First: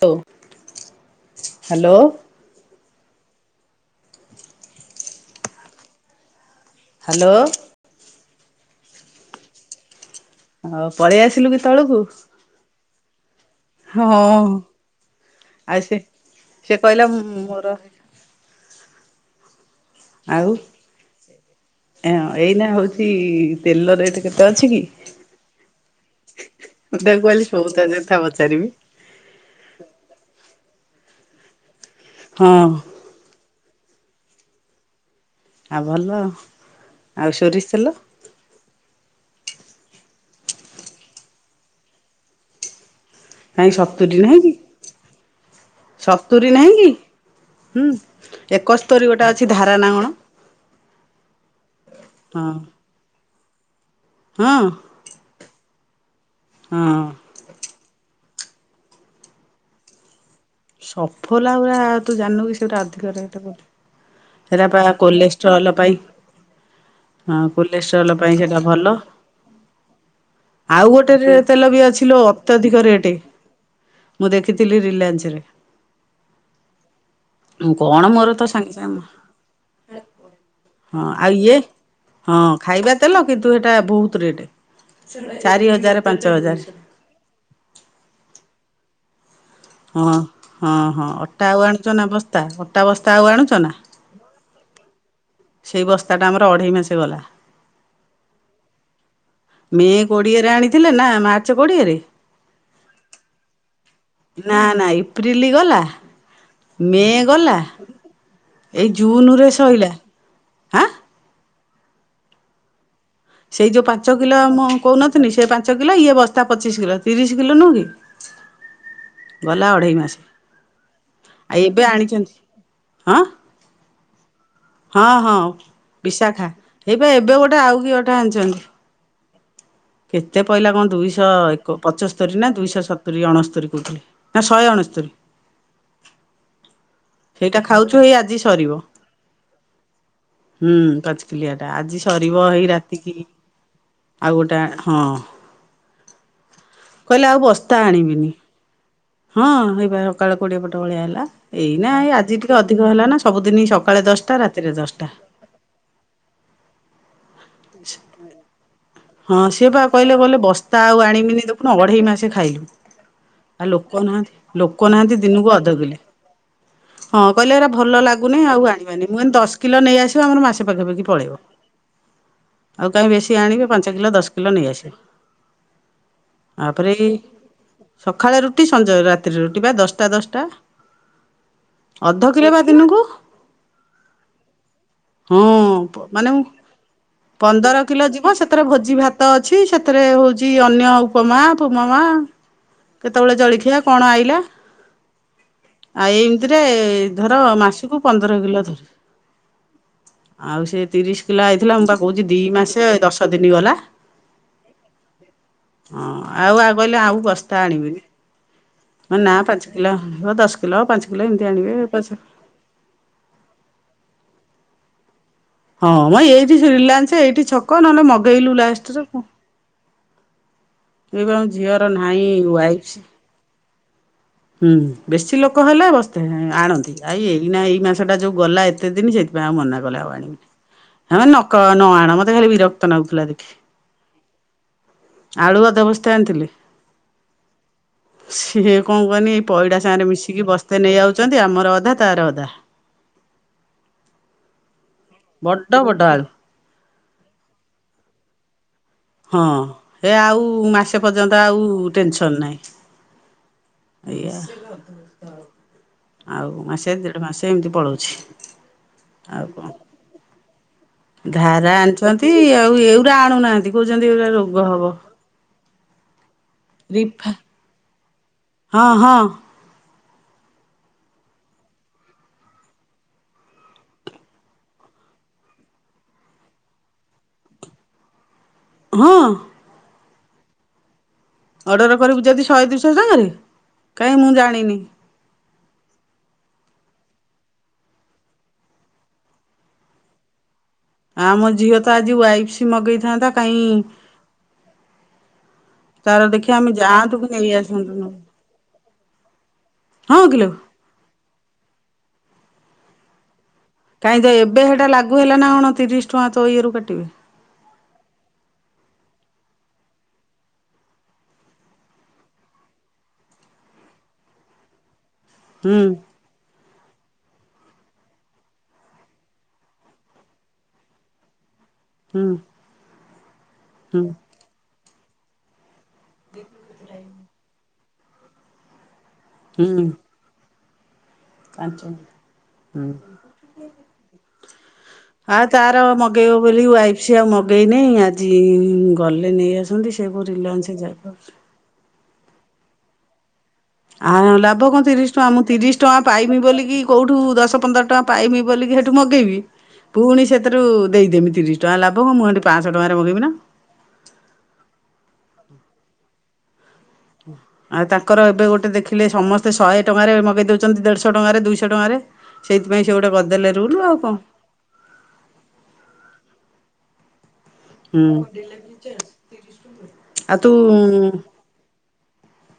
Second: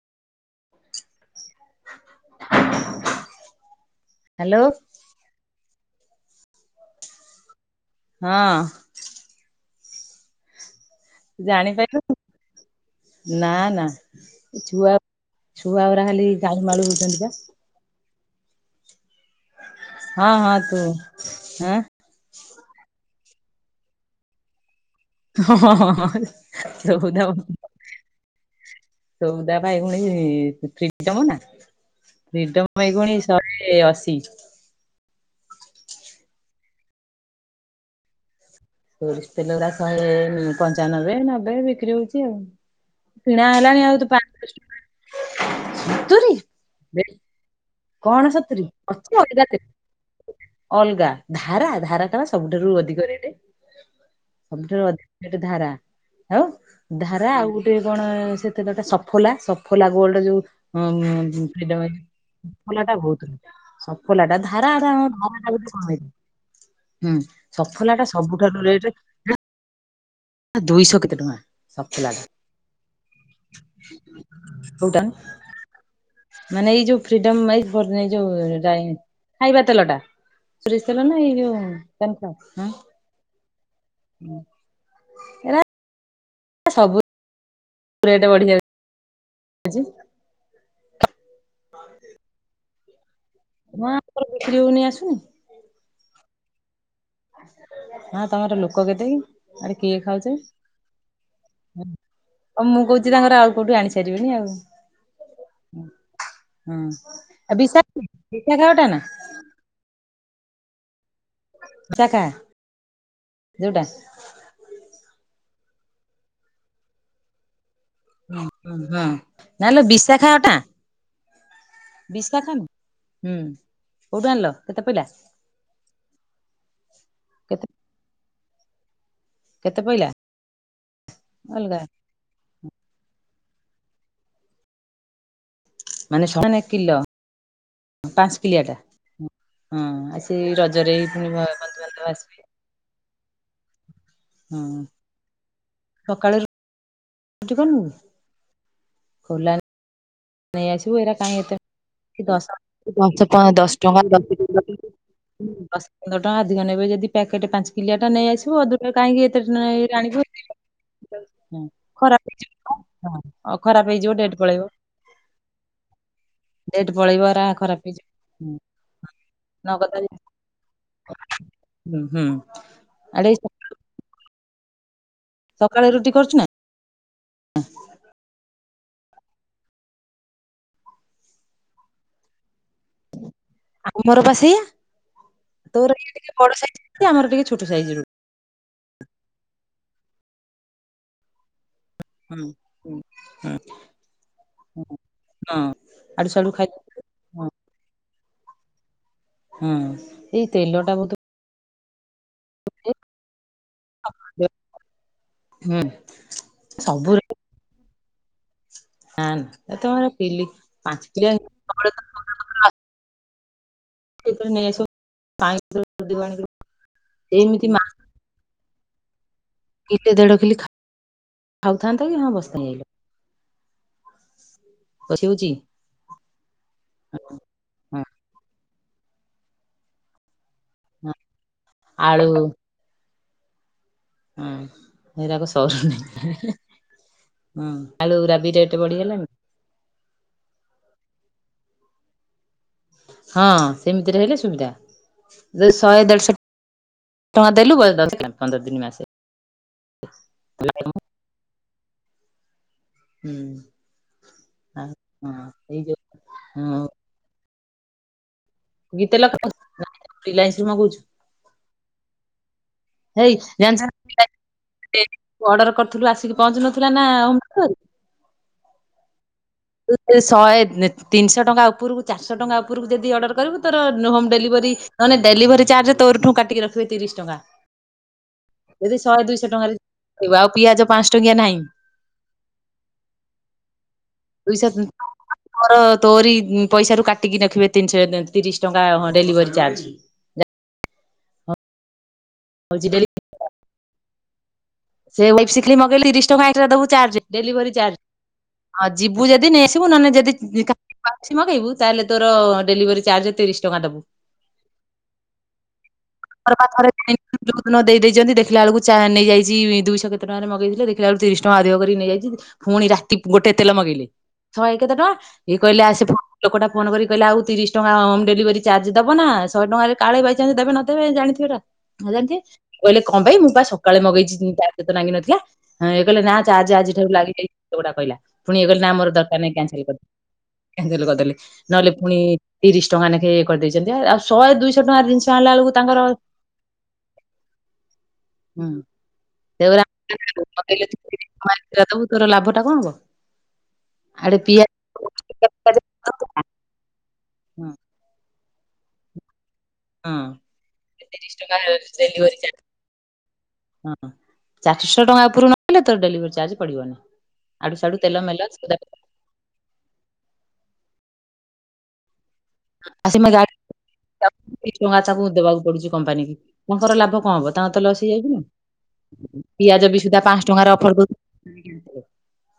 ହଉ, hello. Hello. Hello. ହଁ। ହଉ ପଳେଇଆଇ ଜାଣିପାଇଲୁନି, ନା ନା। ହଁ ଏ ଛୁଆ, ଛୁଆଗୁରା ଖାଲି କାଉଳୁ ମାଉଳୁ ହଉଛନ୍ତି ପା। ହଉ ରହିଲି। ହଁ-ହଁ ତୁ ଏଁ। ହଁ ଏଇନା ହଉଛି-ଇ-ଇ ତେଲ ରେଟ୍ କେତେ ଅଛି କି? ହଁ-ହଁଁ-ହଁ ହେ। ମୁଁ ତାକୁ କହିଲି ସଉଦା କଥା ପଚାରିବି। ସଉଦା ପା ଏଖୁଣି-ଇ-ଇ ଫ୍ରିଡମ ନା ହଁ ଫ୍ରିଡମ୍ ପାଇଁ ଫୁଣି ଶହେ-ଏ-ଏ ଅଶୀ। ଆଉ ଭଲ, ଆଉ ସୋରିଷ ତେଲ? ସୋରିଷ ତେଲଗୁରା ଶହେ-ଏ-ଏ ପଞ୍ଚାନବେ ନବେ ବିକ୍ରି ହଉଛି ଆଉ। କିଣା କାଇଁ ହେଲାଣି ଆଉ ତୁ ସତୁରି ନାହିଁ ପାଞ୍ଚ କି ଦଶ ଟଙ୍କା [inaudible] ସତୁରି ନାହିଁ କି ହୁଁ କଣ ସତୁରୀ? ଏକସ୍ତରୀ ଗୋଟେ ଅଛି ଧାରା ନା କଣ ଅଲଗା, ଧାରା ଧାରାଟା ପା ହଁ ସବୁଠାରୁ ଅଧିକ ରେଟ୍। ହଁ ସବୁଠାରୁ ଅଧିକ ରେଟ୍ ଧାରା, ଆଉ ହଁ ଧାରା ଆଉ [inaudible] କଣ-ଅ-ଅ ସେ ତେଲଟା ସଫୋଲା, ସଫୋଲା ଗୋଲଡ ଯୋଉ ଉଁ-ଉଁ-ଉଁ ସଫୋଲା ଗୁରା ଫ୍ରିଡମେର ତୁ ଜାଣିନୁ କି ସେଗୁରା ସଫୋଲାଟା ଅଧିକ ବହୁତ ରେଟ୍ ବୋଲି ସଫୋଲାଟା, ସେରା ପା ଧାରାର ଧାରାଟା ଗୋଟେ କୋଲେଷ୍ଟ୍ରଲ କଣ ପାଇଁ [inaudible] ହୁଁ, ହଁ ସଫୋଲାଟା କୋଲେଷ୍ଟ୍ରଲ ପାଇଁ ସେଟା ସବୁଠାରୁ ଭଲ। ରେଟ୍ ହୁଁ। ଆଉ ଗୋଟେ ରେ ତେଲ ବି ଅଛିି ଲୋ ଟା ଅତ୍ୟଧିକ ରେଟ୍। ମୁଁ ଦେଖିଥିଲି କୋଉଟା ରିଲାନ୍ସରେ। ମାନେ ଏଇ ଯୋଉ ଫ୍ରିଡମ୍ ଏଇ ମୁଁ [inaudible] କଣ ଏଇ ମୋର ଯୋଉ ତ ସାଙ୍ଗେ ଯାଇଁ ସାଙ୍ଗେ ଖାଇବା ତେଲଟା। ସୋରିଷ ହଁ ତେଲ ନା ଆଉ ଏଇ ଇଏ ଯୋଉ ସନ୍ ହଁ ଫ୍ଲାୱାର? ଉଁ। ଖାଇବା ତେଲ କିନ୍ତୁ ହଜଟା ବହୁତ ରେଟ୍, ଏରା ଚାରି ହଜାର ପାଞ୍ଚ ହଜାର। ସବୁ ରେଟ୍ ବଢି। [unintelligible] ଜି। ହଁ ହଁ ହଁ ଅଟା ଆଉ ଆଣୁଛ ନା ବସ୍ତା ଅଟା ବସ୍ତା ଆଉ ଆଣୁଛ ନା? ମାଁର ବିକିରି ହଉନି ଆସୁନି? ସେଇ ବସ୍ତାଟା ଆମର ଅଢ଼େଇ ମାସେ ଗଲା। ହଁ ତମର ଲୋକ କେତେ କି? ଆରେ ମେ କିଏ ଖାଉଚି? କୋଡ଼ିଏରେ ଆଣିଥିଲେ ନା ମାର୍ଚ୍ଚ କୋଡିଏରେ? ଆଉ ମୁଁ କହୁଛି ତାଙ୍କର ଆଉ କୋଉଠୁ ଆଣି ସାରିବେଣି ଆଉ ନା ନା ଏପ୍ରିଲ୍ ଗଲା ହଁ ମେ ଆଉ ଗଲା ବିଶାଖା ବିଶାଖା ଅଟା ଏଇ ନା ଜୁନରେ ଶୋଇଲା। ଆ [unintelligible] ସେଇ ଯୋଉଟା ଯୋଉ ପାଞ୍ଚ କିଲୋ ମୁଁ କହୁନଥିଲି ସେ ପାଞ୍ଚ କିଲୋ ଇଏ ବସ୍ତା ପଚିଶ କିଲୋ ତିରିଶ କିଲୋ ନୁହଁ କି। ଗଲା ନାଲୋ ଅଢେଇ ମାସ ବିଶାଖା ଅଟା। ଏବେ ଆଣିଛନ୍ତି ବିଶାଖା ନା ହଁ। ହୁଁ କୋଉଠୁ ଆଣିଲ? କେତେ ହଁ ପଇଲା ହଁ ବିଶାଖା ଏଇବା ଏବେ ଗୋଟେ କେତେ ଆଉ କି ଅଟା ଆଣିଛନ୍ତି। କେତେ ପଇଲା? କେତେ ପଇଲା କଣ, ଦୁଇଶହ ଏକ ଅଲଗା ପଚ ପଚସ୍ତରି ନା ଦୁଇଶହ ସତୁରି, ଅଣସ୍ତରି କହୁଥିଲେ, ନା ଶହେ ଅଣସ୍ତରି। ମାନେ ସମାନ କିଲ ସେଇଟା ଖାଉଛୁ ହେଇ ଆଜି ସରିବ। ହଁ ଆଉ ସେ ହୁଁ ରଜରେ ପୁଣି ପାଞ୍ଚକିଲିଆ ଟା, ଆଜି ବନ୍ଧୁବାନ୍ଧବ ଆସିବେ ସରିବ ହେଇ ରାତି ଏତିକି ଆଉ ଗୋଟେ ଆଣ, ହଁ। ସକାଳୁ କହିଲେ ଆଉ ରୁଟି କରିନୁ ବସ୍ତା ଆଣିବିନି ହଁ ଖୋଲା ହେଇବା ସକାଳୁ କୋଡ଼ିଏ ନେଇ ପଟ ଆସିବୁ ଭଳିଆ ଏରା ହେଲା। କାହିଁ ଏତେ ନାଇଁ ଆଜି ଦଶ ଟିକେ ଅଧିକ ଦଶ ହେଲା ଦଶ ନା, ସବୁଦିନ ଟଙ୍କା ସକାଳେ ଦଶ ଦଶଟା ରାତିରେ ଟଙ୍କା ଦଶଟା। ଦଶ ପନ୍ଦର ଟଙ୍କା ଅଧିକ ନେବେ ଯଦି ପ୍ୟାକେଟ ପାଞ୍ଚ କିଲିଆ ଟା ନେଇଆସିବ। ହଁ ସିଏ ବା କହିଲେ ଗଲେ ବସ୍ତା ଆଉ ଆଣିବିନି ହଁ ଦେଖ ଅଢେଇ ଖରାପ ମାସେ ଖାଇଲୁ। ହେଇଯିବ ହଁ ଆଉ ଖରାପ ଲୋକ ହେଇଯିବ ଡେଟ୍ ନାହାନ୍ତି ପଳେଇବ ଲୋକ ନାହାନ୍ତି ଦିନକୁ ଅଧକିଲେ। ଡେଟ୍ ହଁ ପଳେଇବ କହିଲେ ଏରା ଖରାପ ଭଲ ହେଇଯିବ। ଲାଗୁନି ହୁଁ ଆଉ ଆଣିବାନି, ମୁ କହିଲି ଦଶ କିଲେ ନଗଦ ନେଇ ଜିନିଷ। ଆସିବ ଆମର ମାସେ ପାଖାପାଖି ପଳେଇବ। [unintelligible] କେତେ କିଲୋ ଦଶ କିଲୋ ନେଇ ଆସିବ। ସକାଳେ ରୁଟି କରୁଚି ନା। ତାପରେ ଏଇ ସଖାଳେ ରୁଟି ସଞ୍ଜ ରାତିରେ ରୁଟି ବା ଦଶଟା ଦଶଟା ଅଧ କିଲ ବା ଦିନକୁ। ଆମର ବା ସେଇଆ ତୋର ହଁ ମାନେ ଟିକେ ବଡ ସାଇଜ୍ ର ରୁଟି ଆମର ଟିକେ ଛୋଟ ସାଇଜ୍ ରୁଟି। ହଁ ସେଥିରେ ଭୋଜି ଭାତ ଅଛି ସେଥିରେ ହଉଛି ଅନ୍ୟ ଉପମା ଉପମା, ହୁଁ ହୁଁ କେତେବେଳେ ହୁଁ ଜଳଖିଆ କଣ ଆଇଲା ହୁଁ ହଁ ଆଇ ଆଡୁ ସାଡୁ ଏମିତିରେ ଖାଇ ଧର ହଁ ମାସକୁ ପନ୍ଦର କିଲ ଯାଏ, ହଁ ଏଇ ଆଉ ତେଲ ସେ ଟା ବହୁତ ତିରିଶି କିଲ ଆଇଥିଲା, ମୁଁ ବା କହୁଛି ଦି ମାସେ ଦଶ ଦିନି ଗଲା। [unintelligible] ହୁଁ ହଁ ଆଉବା କହିଲେ ଆଉ ସବୁରେ ବସ୍ତା ଆଣିବେନି। ହ ନା ପାଞ୍ଚ ଏ କିିଲୋ ତମର ଓ ପିଲି ଦଶ କିିଲୋ ପାଞ୍ଚ କିିଲୋ କିଲିଆ ଏମିତି ଆଣିିବେ। ତମର ପଛ ଠିକ୍ କରି ନେଇ ଆସିବ। କାଇଁ ହଁ ମ ଅଧିକ ଆଣିକି ଏଇଠିି ରିଲାଏନ୍ସ ଏଇଠି ଏମିତି ଛକ ନହେଲେ ମଗେଇଲୁ ଲାଷ୍ଟ ରେ। ଏତେ ଧଡ଼କେଇଲି ଖା ଏଇ ବା ଝିଅର ଖାଉଥାନ୍ତେ କି, ନାହିଁ ହଁ ବସିଥିଲେ ଲୋ। ୱାଇଫ ହୁଁ, ବସି ବେଶୀ ହଉଛି ଲୋକ ହେଲେ ବସ୍ ଆଣନ୍ତି। ଆ ହଁ ଏଇନା ଏଇ ମାସଟା ଯୋଉ ଗଲା ଏତେ ଦିନି, ସେଇଥିପାଇଁ ଆଉ ମନା କଲେ ଆଉ ଆଣିବିନି। ହଁ ଆମେ ନକ ନ ଆଣ, ଆଳୁ ମତେ ଖାଲି ବିରକ୍ତ ନାଗୁଥିଲା ଦେଖି। ହୁଁ, ହେଇରାକ ଆଳୁ ଅଧ ସରୁନି, ବସ୍ତେ ହିଁ ହିଁ ଆଣିଥିଲେ। ହିଁ। ହୁଁ, ଆଳୁ ଗୁରା ବି ସିଏ ରେଟ୍ ବ କଣ କନି, ଏଇ ପଇଡ଼ା ସାଙ୍ଗରେ ମିଶିକି ବ ସ୍ତେ ନେଇଆଉଚନ୍ତି, ଆମର ଅଧା ତାର ଅଧା। ହଁ ସେମିତିରେ ହେଲେ ସୁବିଧା, ବଡ ଯୋଉ ବଡ ଶହେ ଆଳୁ ଦେଢଶହ ଟଙ୍କା ଦେଲୁ [unintelligible] ପନ୍ଦର ଦିନି ମାସେ ହଁ, ଏ ଆଉ ହୁଁ ମାସେ ପର୍ଯ୍ୟନ୍ତ ଆଉ ଟେନସନ୍ ନାହିଁ। ହୁଁ, ଏଇଆ ହଁ ହଁ, ଏଇ ଯୋଉ ଆଉ ହଁ ମାସେ, ଦେଢ ମାସେ ଏମିତି ପଳଉଛି। କି ତେଲ ଆଉ ଖାଉଚୁ? କଣ। ନା ରିଲାନ୍ସରୁୁ ମଗଉଚୁ। ଧାରା ଆଣିଚନ୍ତି ଆଉ ଏଉ ଏଇ ଜାଣିଚୁନା [unintelligible] ଅଡ଼ର୍ର କରିଥିଲୁ ଆସିକି ପହଞ୍ଚୁ ନଥିଲା ନା ଆ ରିଫା [unintelligible] ହଁ ହଁ। ଶହେ ତିନିଶହ ଟଙ୍କା ଉପରକୁ ଚାରିଶହ ଟଙ୍କା ଉପରକୁ ଯଦି ଅର୍ଡ଼ର କରିବୁ, ତୋର ହୋମ୍ ଡେଲିଭରି ନହେନେ ଡେଲିଭରି ଚାର୍ଜ ତୋରିଠୁ କାଟିକି ରଖିବେ ତିରିଶ ଟଙ୍କା। ଯଦି ଶହେ ହଁ ଦୁଇଶହ ଟଙ୍କାରେ ଯିବ, ଆଉ ପିଆଜ ପାଞ୍ଚ ଟ ଅର୍ଡ଼ର କରିବୁ ଯଦି ଶହେ ଦୁଇଶହ ଟଙ୍କାରେ, କାହିଁ ମୁଁ ଜାଣିନି? ମୋର ତୋରି ପଇସା ରୁ କାଟିକି ରଖିବେ ତିନିଶ ତିରିଶ ଟଙ୍କା ଡେଲିଭରି ଚାର୍ଜ। ଆମ ଝିଅ ତ ଆଜି ୱାଇଫସ୍ ହଉଛି ଡେଲି ମଗେଇଥାନ୍ତା କାଇଁ [unintelligible] ମଗେଇଲେ ତିରିଶି ଟଙ୍କା ଦେଖିବା ଏକଷ୍ଟ୍ରା ଆମେ ଦବୁ ଯାଆନ୍ତୁ ଚାର୍ଜ, କି ନେଇ ଡେଲିଭରି ଆସନ୍ତୁ ଚାର୍ଜ। ନ ଆଉ ଯିବୁ ଯଦି ନେଇ ଆସିବୁ, ନହେଲେ ହଁ କିଲୋ ଯଦି କା ଅଛି ମଗେଇବୁ, ତାହେଲେ ତୋର ଡେଲିଭରି ଚାର୍ଜ ତିରିଶ ଟଙ୍କା ଦବୁ। କାହିଁକ ତ ଏବେ ସେଟା ଲାଗୁ ହେଲା ନା କଣ, ତିରିଶ ଟଙ୍କା ତୋ ଇଏ ରୁ କାଟିବେ? ଯୋଉଦିନ ଦେଇଦେଇଚନ୍ତି, ଦେଖିଲା ବେଳକୁ ଚା ନେଇଯାଇ ଦିଇଶହ କେତେ ଟଙ୍କାରେ ମଗେଇଥିଲେ, ଦେଖିଲା ଆ ତିରିଶ ଟଙ୍କା ଅଧିକ କରିିକି ନେଇଯାଇଚି, ପୁଣି ରାତି କି ଗୋଟେ ତେଲ ମଗେଇଲେ ଶହେ କେତେ ଟଙ୍କା, ଇଏ କହିଲେ ହୁଁ ଆ ସିଏ ଲୋକଟା ଫୋନ୍ କରି କହିଲା, ଆଉ ତିରିଶି ଟଙ୍କା ହୋମ୍ ଡେଲିଭରି ଚାର୍ଜ ଦବ ନା? ଶହେ ଟଙ୍କାରେ କାଳେ ବାଇଚାନସ୍ ଦେବେ ନ ଦେବେ, ଜାଣିଥିବେ ହୁଁ ନଜାଣିଥିବେ, ଇଏ କହିଲେ କଣ ପାଇଁ, ମୁଁ ପା ସକାଳେ ହୁଁ ମଗେଇଚି ଟାକ୍ସ ଏତେ ନାଗିନଥିଲା? ଇଏ କହିଲେ ନା, ଚାର୍ଜ ଆଜିଠାରୁ ଲାଗିଯାଇଚି ଲୋକଟା କହିଲା, ପୁଣି ଇଏ କହିଲେ ନାଆ ମୋର ଦର୍ କହିଲେ ନାଇଁ କ୍ୟାନ୍ସେଲ ହୁଁ କରିଦିଅ, କ୍ୟାନ୍ସେଲ କରିଦେଲେ, ପାଞ୍ଚ ନହେଲେ ପୁଣି ତିରିଶ ହୁଁ ଟଙ୍କା ନେଖେ କରି ଦେଇଚନ୍ତି ଆଉ, ଆଉ ଶହେ ଦୁଇଶ ଆଉ ତାର ମଗେଇବ ବୋଲି ୱାଇଫ ସି ଆଉ ମଗେଇନି ଆଜି ଇ ହୁଁ ଇ ଗଲେ ନେଇ ଆସନ୍ତି, ସେ କୋଉ ରିଲାନ୍ସ ଯାଇପାରୁଚି? ଏଇଆ ଦବୁ, ତୋର ଲାଭ ଟା କଣ ହବ? ଆ ଆଡେ ପିଆ ଲାଭ କଣ ହଁ ତିରିଶ ଟଙ୍କା, ମୁଁ ତିରିଶ ଟଙ୍କା ପାଇବି ବୋଲିକି କୋଉଠୁ ଦଶ ପନ୍ଦର ଟଙ୍କା ପାଇମି ବୋଲିକି ହେଟୁ ମଗେଇବି ହଁ ପୁଣି ସେଥିରୁ ଦେଇଦେମି ତିରିଶ ଟଙ୍କା, ଲାଭକଣ? ମୁଁ ହେଠୁ ପାଆଁଶ ଟଙ୍କାରେ ମଗେଇବି ନା କ ହଁ, ଚାରିଶହ ଟଙ୍କା ଉପରୁ ନହଲେ ତୋର ଡେଲିଭରି ଚାର୍ଜ ପଡିବନି। ଆଡୁ ଆଉ ସାଡୁ ତେଲ ତାଙ୍କର ମେଲ ଏବେ ଗୋଟେ ସଉଦା ଦେଖିଲେ ସମସ୍ ତେ ଶହେ ଟଙ୍କାରେ ମଗେଇ ଦେଉଛନ୍ତି, ଦେଢ଼ଶହ ଟଙ୍କାରେ ଦୁଇଶହ ଟଙ୍କାରେ, ସେଇଥିପାଇଁ ସେ ଗୋଟେ ଗଦଲେ ରୁଲୁ ଆଉ କଣ? ଦି ଟଙ୍କା ତାକୁ ଦେବାକୁ ପଡୁଚି କମ୍ପାନୀ କି, ତାଙ୍କର ଲାଭ କଣ ହବ? ଙ୍କ ତ ଲସି ଯାଇଛି ନା ହୁଁ ପିଆଜ ବି ସୁଦ୍ଧା ଆଉ ପାଞ୍ଚ ତୁ ଟଙ୍କାର ଅଫରୁ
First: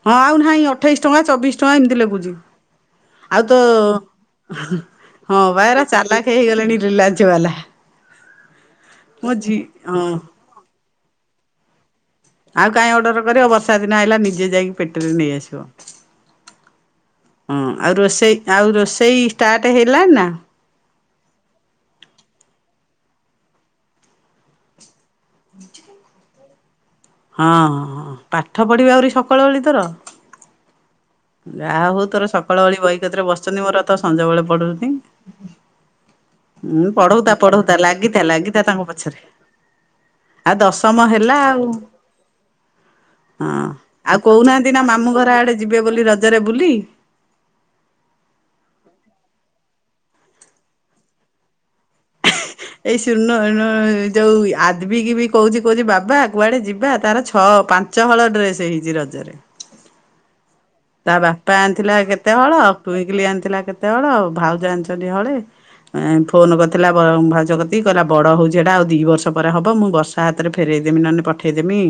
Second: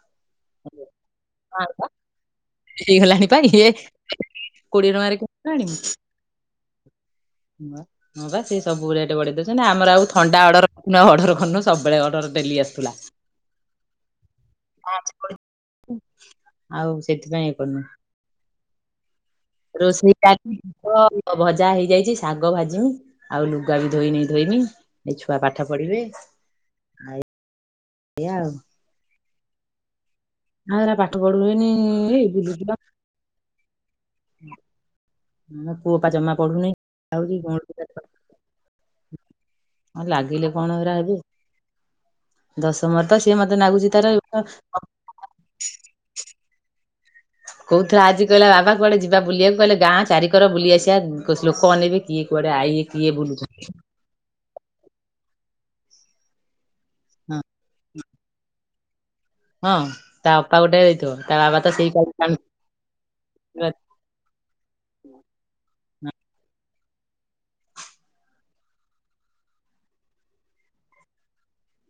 ହଁ ଆଉ ନାହିଁ ଅଠେଇଶ ଟଙ୍କା ଚବିଶ ଟଙ୍କା ଏମିତି ଲାଗୁଛି। ହେଇଗଲାଣି ପା ଇଏ କୋଡିଏ ଟଙ୍କାରେ ହଁ ପା କିଣିଲାଣି। ଏରା ଚାଲାଖ ହେଇଗଲାଣି ରିଲାଞ୍ଚ ବାଲା। ହଁ ବା ସେ ସବୁ ରେଟ ମୋ ବଢେଇ ଝି ଦଉଛନ୍ତି ନା ଆମର ଆଉ ହଁ। ଥଣ୍ଡା ଅର୍ଡର ଅର୍ଡର କରୁ ସବୁବେଳେ ଅର୍ଡର ଡେଲି ଆଉ ଆସୁଥିଲା। କାହିଁ ଅର୍ଡର କରିବ ବର୍ଷା ଦିନ ଆଇଲା ନିଜେ ଯାଇଁ ପେଟିରୁ ନେଇଆସିବ। ଆଉ ସେଥିପାଇଁ ଇଏ ହଁ କରିନୁ ଆଉ ରୋଷେଇ ଆଉ ରୋଷେଇ ଷ୍ଟାର୍ଟ ହେଲାଣି ରୋଷେଇ ନା? କାତି ହ ଭଜା ହେଇଯାଇଛି ଶାଗ ଭାଜିମି ଆଉ ଲୁଗା ବି ଧୋଇନି ଧୋଇମି। ଏଇ ଛୁଆ ପାଠ ପଢ଼ିବେ ଆ ହଁ ହଁ ପାଠ ପଢ଼ିବି ଆହୁରି ସକାଳ ବେଳୀ ତୋର ଆଉ ଏରା ପାଠ ପଢୁବେନି ଯାହା ହଉ ତୋର ଏଇ ସକାଳ ବୁଲୁଚୁ ବେଳି ବହି କତିରେ ବସିଛନ୍ତି ମୋର ତ ସଞ୍ଜ ବେଳେ ପଢ଼ନ୍ତି। ମୋ ପୁଅ ପା ଜମା ପଢୁନି ହଁ ପଢତା ଖାଉଛି ପଢଉତା ଲାଗିଥା ଲାଗିଥା ତାଙ୍କ ପଛରେ ଲାଗିଲେ ଆ କଣ ଏରା ଦଶମ ହେବେ ହେଲା ଆଉ ଦଶମରେ ତ ସିଏ ହଁ ମତେ ନାଗୁଛି ତାର ଆଉ କହୁନାହାନ୍ତି ନା ମାମୁଁ ଘର ଆଡେ ଯିବେ ବୋଲି ରଜରେ ବୁଲି। କହୁଥିଲା ଆଜି କହିଲା ବାବା କୁଆଡ଼େ ଯିବା ବୁଲିବାକୁ କହିଲେ ଗାଁ ଚାରିିକର ବୁଲି ଆସିବା ଲୋକ ଅନେଇବେ। କିଏ କୁଆଡ଼େ ଆଇଲେ ଏଇ କିଏ ଶୂନ ବୁଲୁଛନ୍ତି। ଯୋଉ ଆଦିବିକି ବି କହୁଛି କହୁଛି ବାବା କୁଆଡ଼େ ଜି ଏବେ ତାର ହଁ ଛଅ ପାଞ୍ଚ ହଳ ଡ୍ରେସ ହେଇଛି ରଜରେ। ହଁ ତା ବାପା ଗୋଟେ ଦେଇଥିବ ତା ବାପା ବାବା ତ ସେଇ ଆଣିଥିଲା ଭାଉଜ କେତେ ହଳ ଟୁଇଁକିଲି ଆଣିଥିଲା କେତେ ହଳ ଆଉ ଭାଉଜ ଆଣିଛନ୍ତି ହଳେ। ଏ ଫୋନ୍ କରିଥିଲା ଭାଜକତି କହିଲା ବଡ ହଉଛି ଏଟା ଆଉ ଦି ବର୍ଷ ପରେ ହବ ମୁଁ ବର୍ଷ ତା ହାତରେ ଫେରେଇଦେମି ନହେଲେ ପଠେଇଦେମି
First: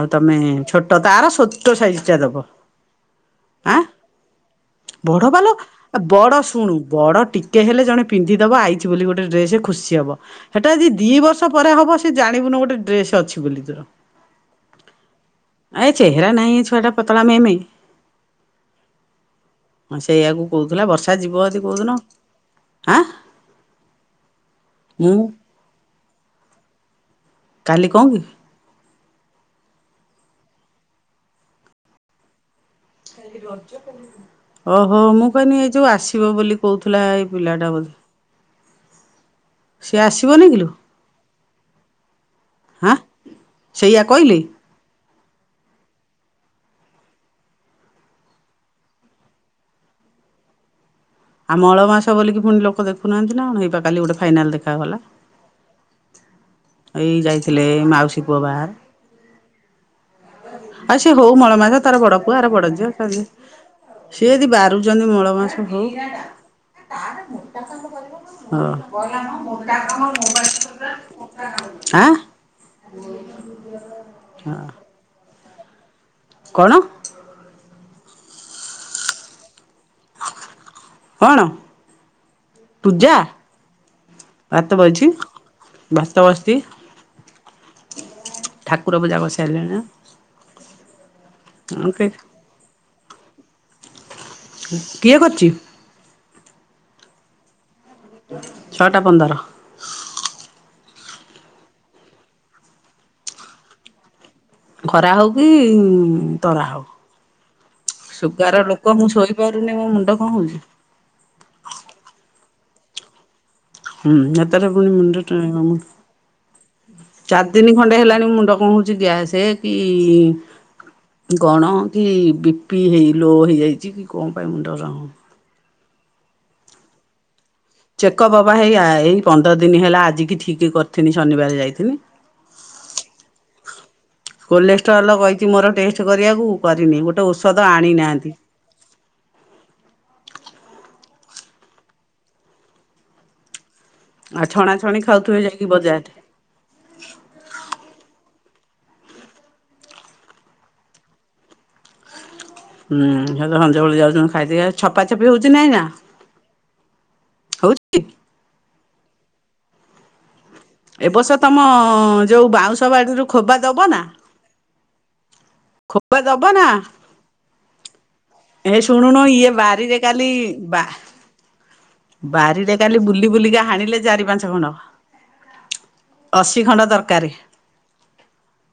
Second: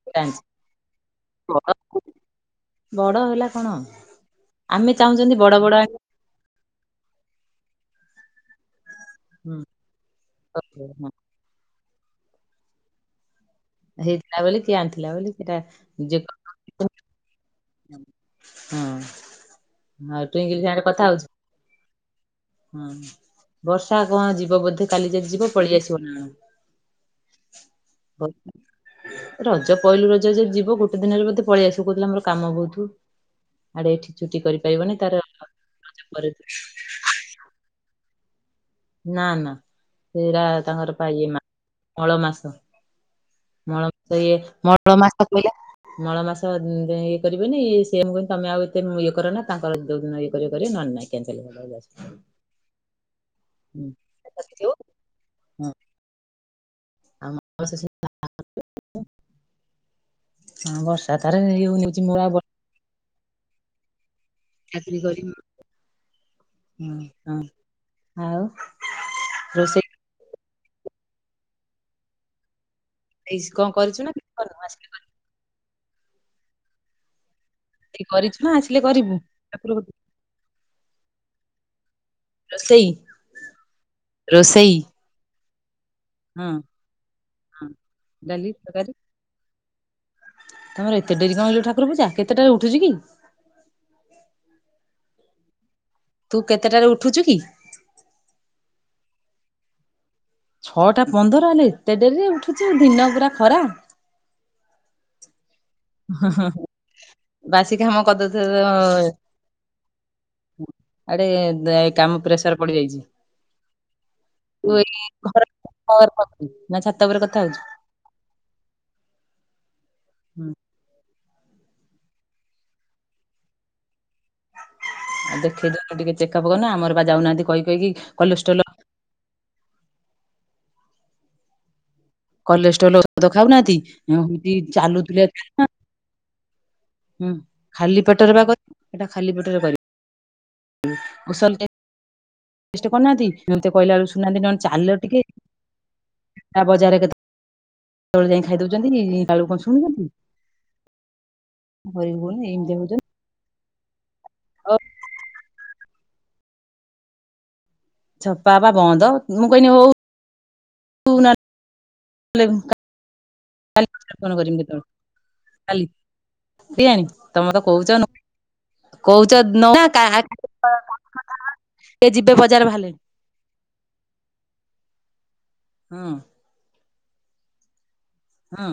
ଆଉ ତମେ ଛୋଟ ତାର ଛୋଟ ସାଇଜ ଟା ଦବ। ବଡ଼ ହେଲା କଣ ଆମେ ଆଁ ବଡ ଚାହୁଁଛନ୍ତି ପାଲୋ ବଡ ଆଣି ବଡ ଶୁଣୁ ବଡ ଟିକେ ହେଲେ ଜଣେ ପିନ୍ଧିଦବ ଆଇଛି ବୋଲି ଗୋଟେ ଡ୍ରେସ ଖୁସି ହବ ସେଟା ଆ ଦି ବର୍ଷ ପରେ ହେବ ସେ ଜାଣିବୁ ନି ଗୋଟେ ଡ୍ରେସ ଅଛି ବୋଲି ତୋର। ହେଇଥିଲା ବୋଲି କିଏ ଆଣିଥିଲା ବୋଲି ସେଟା ଏ ଚେହେରା ଦେଖ ନାହିଁ ଏ ଛୁଆଟା ପତଳା ମେ ମେ ହଁ ହଁ ଆଉ ସେଇଆକୁ ଟୁଇଁକିଲି ସାଙ୍ଗରେ କହୁଥିଲା କଥା ବର୍ଷା ହଉଛୁ ଯିବ ଯଦି କୋଉଦିନ ହଁ ଆଁ ବର୍ଷା କଣ ଯିବ ବୋଧେ କାଲି ମୁଁ ଯଦି ଯିବ ପଳେଇ ଆସିବ ନା କଣ। କାଲି କଣ କି? ହ ରଜ ପହିଲୁ ରଜ ଯ ଯିବ ଗୋଟେ ଦିନରେ ବୋଧେ ପଳେଇ ଆସିବୁ କହୁଥିଲା ଆମର କାମ ବହୁତୁ। ଓହୋ ତାର ମୁଁ କହିଲି ଏ ଯୋଉ ଆସିବ ବୋଲି କହୁଥିଲା ଏଇ ପିଲାଟା ବୋଧେ। ନା ନା ସିଏ ସେଇଟା ଆସିବନି କିଲୋ? ତାଙ୍କର ପା ଇଏ ମାସ ମଳ ମାସ। ହାଁ ମଳ ସେଇଆ ମାସ ଇଏ କହିଲେ? ମଳ ମାସ ପଇଲା। ମଳମାସ ଇଏ କରିବେନି ସେ କହନ୍ତ ତମେ ଆଉ ଏତେ ଇଏ କର ନା ତାଙ୍କର ଯୋଉଦିନ ଇଏ କର କରିବ ନ ନାହିଁ। ଆଉ ମଳ ମାସ ବୋଲିକି ପୁଣି ଲୋକ ଦେଖୁନାହାନ୍ତି ନା କଣ ହେଇ ପା ହୁଁ। କାଲି ଗୋଟେ ଫାଇନାଲ ଦେଖାଗଲା ଏଇ ଯାଇଥିଲେ ହଁ ମାଉସୀ ପୁଅ ବାହହାର। ହଁ ସେ ବର୍ଷା ତାର ହଉ ମଳ ଇଏ ମାସ ହଉଛି ତାର ମୁଁ ବଡ଼ ପୁଅ ଆଉ ଆର ବଡ଼ ଝିଅ [unintelligible] ସିଏ ଯଦି ଚାକିରି ବାରୁଛନ୍ତି ମଳ କରିବି ମାସକୁ ଆ ହଁ ମୋଟା କାମ ଆଉ କରିବ ନା ମୋଟା ରୋଷେଇ କାମ ମୋବଲ ହାଁ କଣ କରିଛୁ ନା କିଛି କରିନୁ ହଁ ଆସିଲେ କଣ? ଏ କରିଛୁ ନା ଆସିଲେ କରିବୁ ଠାକୁର କଣ? ରୋଷେଇ ପୂଜା ରୋଷେଇ ଭାତ ବଇଛି। ଭାତ ହଁ ବସିଛି। ହଁ। ଡାଲି ତରକାରୀ ଠାକୁର ପୂଜା ବ ସାରିଲେଣି? ତମର ଏତେ ଡେରି କଣଲ ଠାକୁର ପୂଜା କେତେଟାରେ ଉଠୁଛି କି? କିଏ କରିଛି? ତୁ କେତେଟାରେ ଉଠୁଛୁ କି? ଛଟା ପନ୍ଦର। ଛଅଟା ପନ୍ଦର ହେଲେ ଏତେ ଡେରିରେ ଉଠୁଛୁ ଆ ଦିନ ପୁରା ଖରା। ଖରା ହଉ କି ହୁଁ ତରା ହଉ ବାସି କାମ କରିଦଉଥିବ ସୁୁଗାର ଲୋକ ମୁଁ ଶୋଇପାରୁନି ମୋ ମୁଣ୍ଡ କଣ ହଉଛି। ଆଡେ ଦେ କାମ ପ୍ରେସର ପଡିଯାଇଛି। ହୁଁ ତୁ ଏଥିରେ ଏଇ ପୁଣି ମୁଣ୍ଡ ଘର ଟିଣ ମୁ। ନା ଛାତ ଉପର ଚାରି ଦିନ ଖଣ୍ଡେ ହେଲାଣି ମୁଣ୍ଡ କଣ ହଉଛି ଗ୍ୟାସ କି ହୁଁ କଣ କି ବି ପି ହେଇ ଲୋ ହେଇଯାଇଛି କି କଣ ପାଇଁ ମୁଣ୍ଡ ର ଆଉ ଦେଖେଇଦଉନୁ ଟିକେ ଚେକଅପ କରନ ଆମର ବା ଯାଉନାହାନ୍ତି କହି କହିକି ଚେକଅପ୍ ବା କଲେଷ୍ଟ୍ରୋଲ ହେଇ ଏଇ ପନ୍ଦର ଦିନ ହେଲା ଆଜିିକି ଠିକ କରିଥିନି ଶନିବାର ଯାଇଥିଲି। କଲେଷ୍ଟ୍ରୋଲ ଔଷଧ ଖାଉନାହାନ୍ତି ଏମିତି କୋଲେଷ୍ଟ୍ରଲ ଚାଲୁଥିଲେ। କହିଛି ମୋର ଟେଷ୍ଟ କରିବାକୁ କରିନି ଗୋ ହୁଁ ଖାଲି ପେଟରେ ବା କରିନି ଏଇଟା ଖାକି ପେଟରେ କରିବୁ ମୁସଲ୍ଟେ କରିନାହାନ୍ତି କହିଲା ବେଳ ଶୁଣୁନାହାନ୍ତି ଆଉ ନେ ଛଣା ଚାଲ ଛଣି ଟିକେ ଖାଉଥିବେ ଯାଇକି ବଜାରରେ ମୀନ ବଜାର କେତ ଯାଇ ଖାଇଦଉଛନ୍ତିକି କଣ ଶୁଣୁଛନ୍ତି। ଭରିବୁନି ଏମିତି ହଉଛନ୍ତି। ହୁଁ ହେତ ସନ୍ଧ୍ୟାବେଳେ ଯାଉଛନ୍ତି ଖାଇଦେଇ ଛପା ଛପି ହଉଛି ନାଇଁ ନା ହଉଛି ଛପା ପା ବନ୍ଦ ମୁଁ କହିଲି ହଉ ଏବ ବର୍ଷ ତମ ଯୋଉ ବାଉଁଶ ବାଡ଼ିରୁ ଖୋବା ଦବ ନା? କଣ କରିମି କେତେବେଳେ କାଲି ଖୋବା ଦବ ନା ହେଆଣି ତମେ ତ କହୁଛ। ହେ ଶୁଣୁନୁ କହୁଛ ଇଏ ନ ବାରିରେ କାଲି କାହାକୁ ବା ବାରିରେ କାଲି ବୁଲି ବୁଲିକା ହାଣିଲେ ଚାରି ପାଞ୍ଚ ଖଣ୍ଡ। ହଁ। ଅଶୀ ଖଣ୍ଡ ଦରକାରେ। ହଁ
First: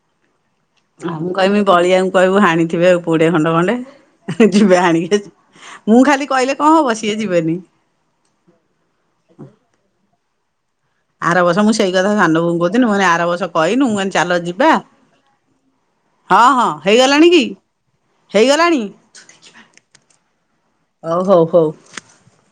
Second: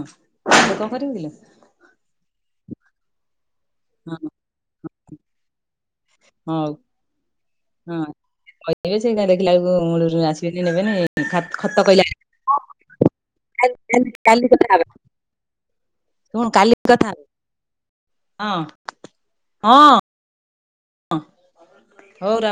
କଣ କରିବୁ ଆଉ ମୁଁ କିଲୋ? କହିମି ବଳିଆଙ୍କୁ କହିବୁ ହାଣିଥିବେ ଆଉ କୋଡିଏ ଖଣ୍ଡ ଖଣ୍ଡେ। ହଁ। ଯିବେ ଆଣିକି ମୁଁ ଖାଲି କହିଲେ ହଉ କଣ ହବ ସିଏ ଯିବେନି। ହଁ କହିିବେ ସେ ଏକା ଦେଖିଲା ବେଳକୁ ଆସିବେନି ନେବେନି। ଆରବର୍ଷ ମୁଁ ଖତ ସେଇ କହିଲା କଥା ସାନ ବହୁଙ୍କୁ କହୁଥିଲି ମୁ କହିଲି ଆର ବର୍ଷ କହିନୁ ମୁଁ କହିଲି ଚାଲ କାଲି କଥା ଯିବା। ହବା ହଁ ଶୁଣୁ ହଁ କାଲି କଥା ହବା ହେଇଗଲାଣି କି? ହଁ ହେଇଗଲାଣି? ହଁ ହଉ ହଉ ହଉ ହଉ ର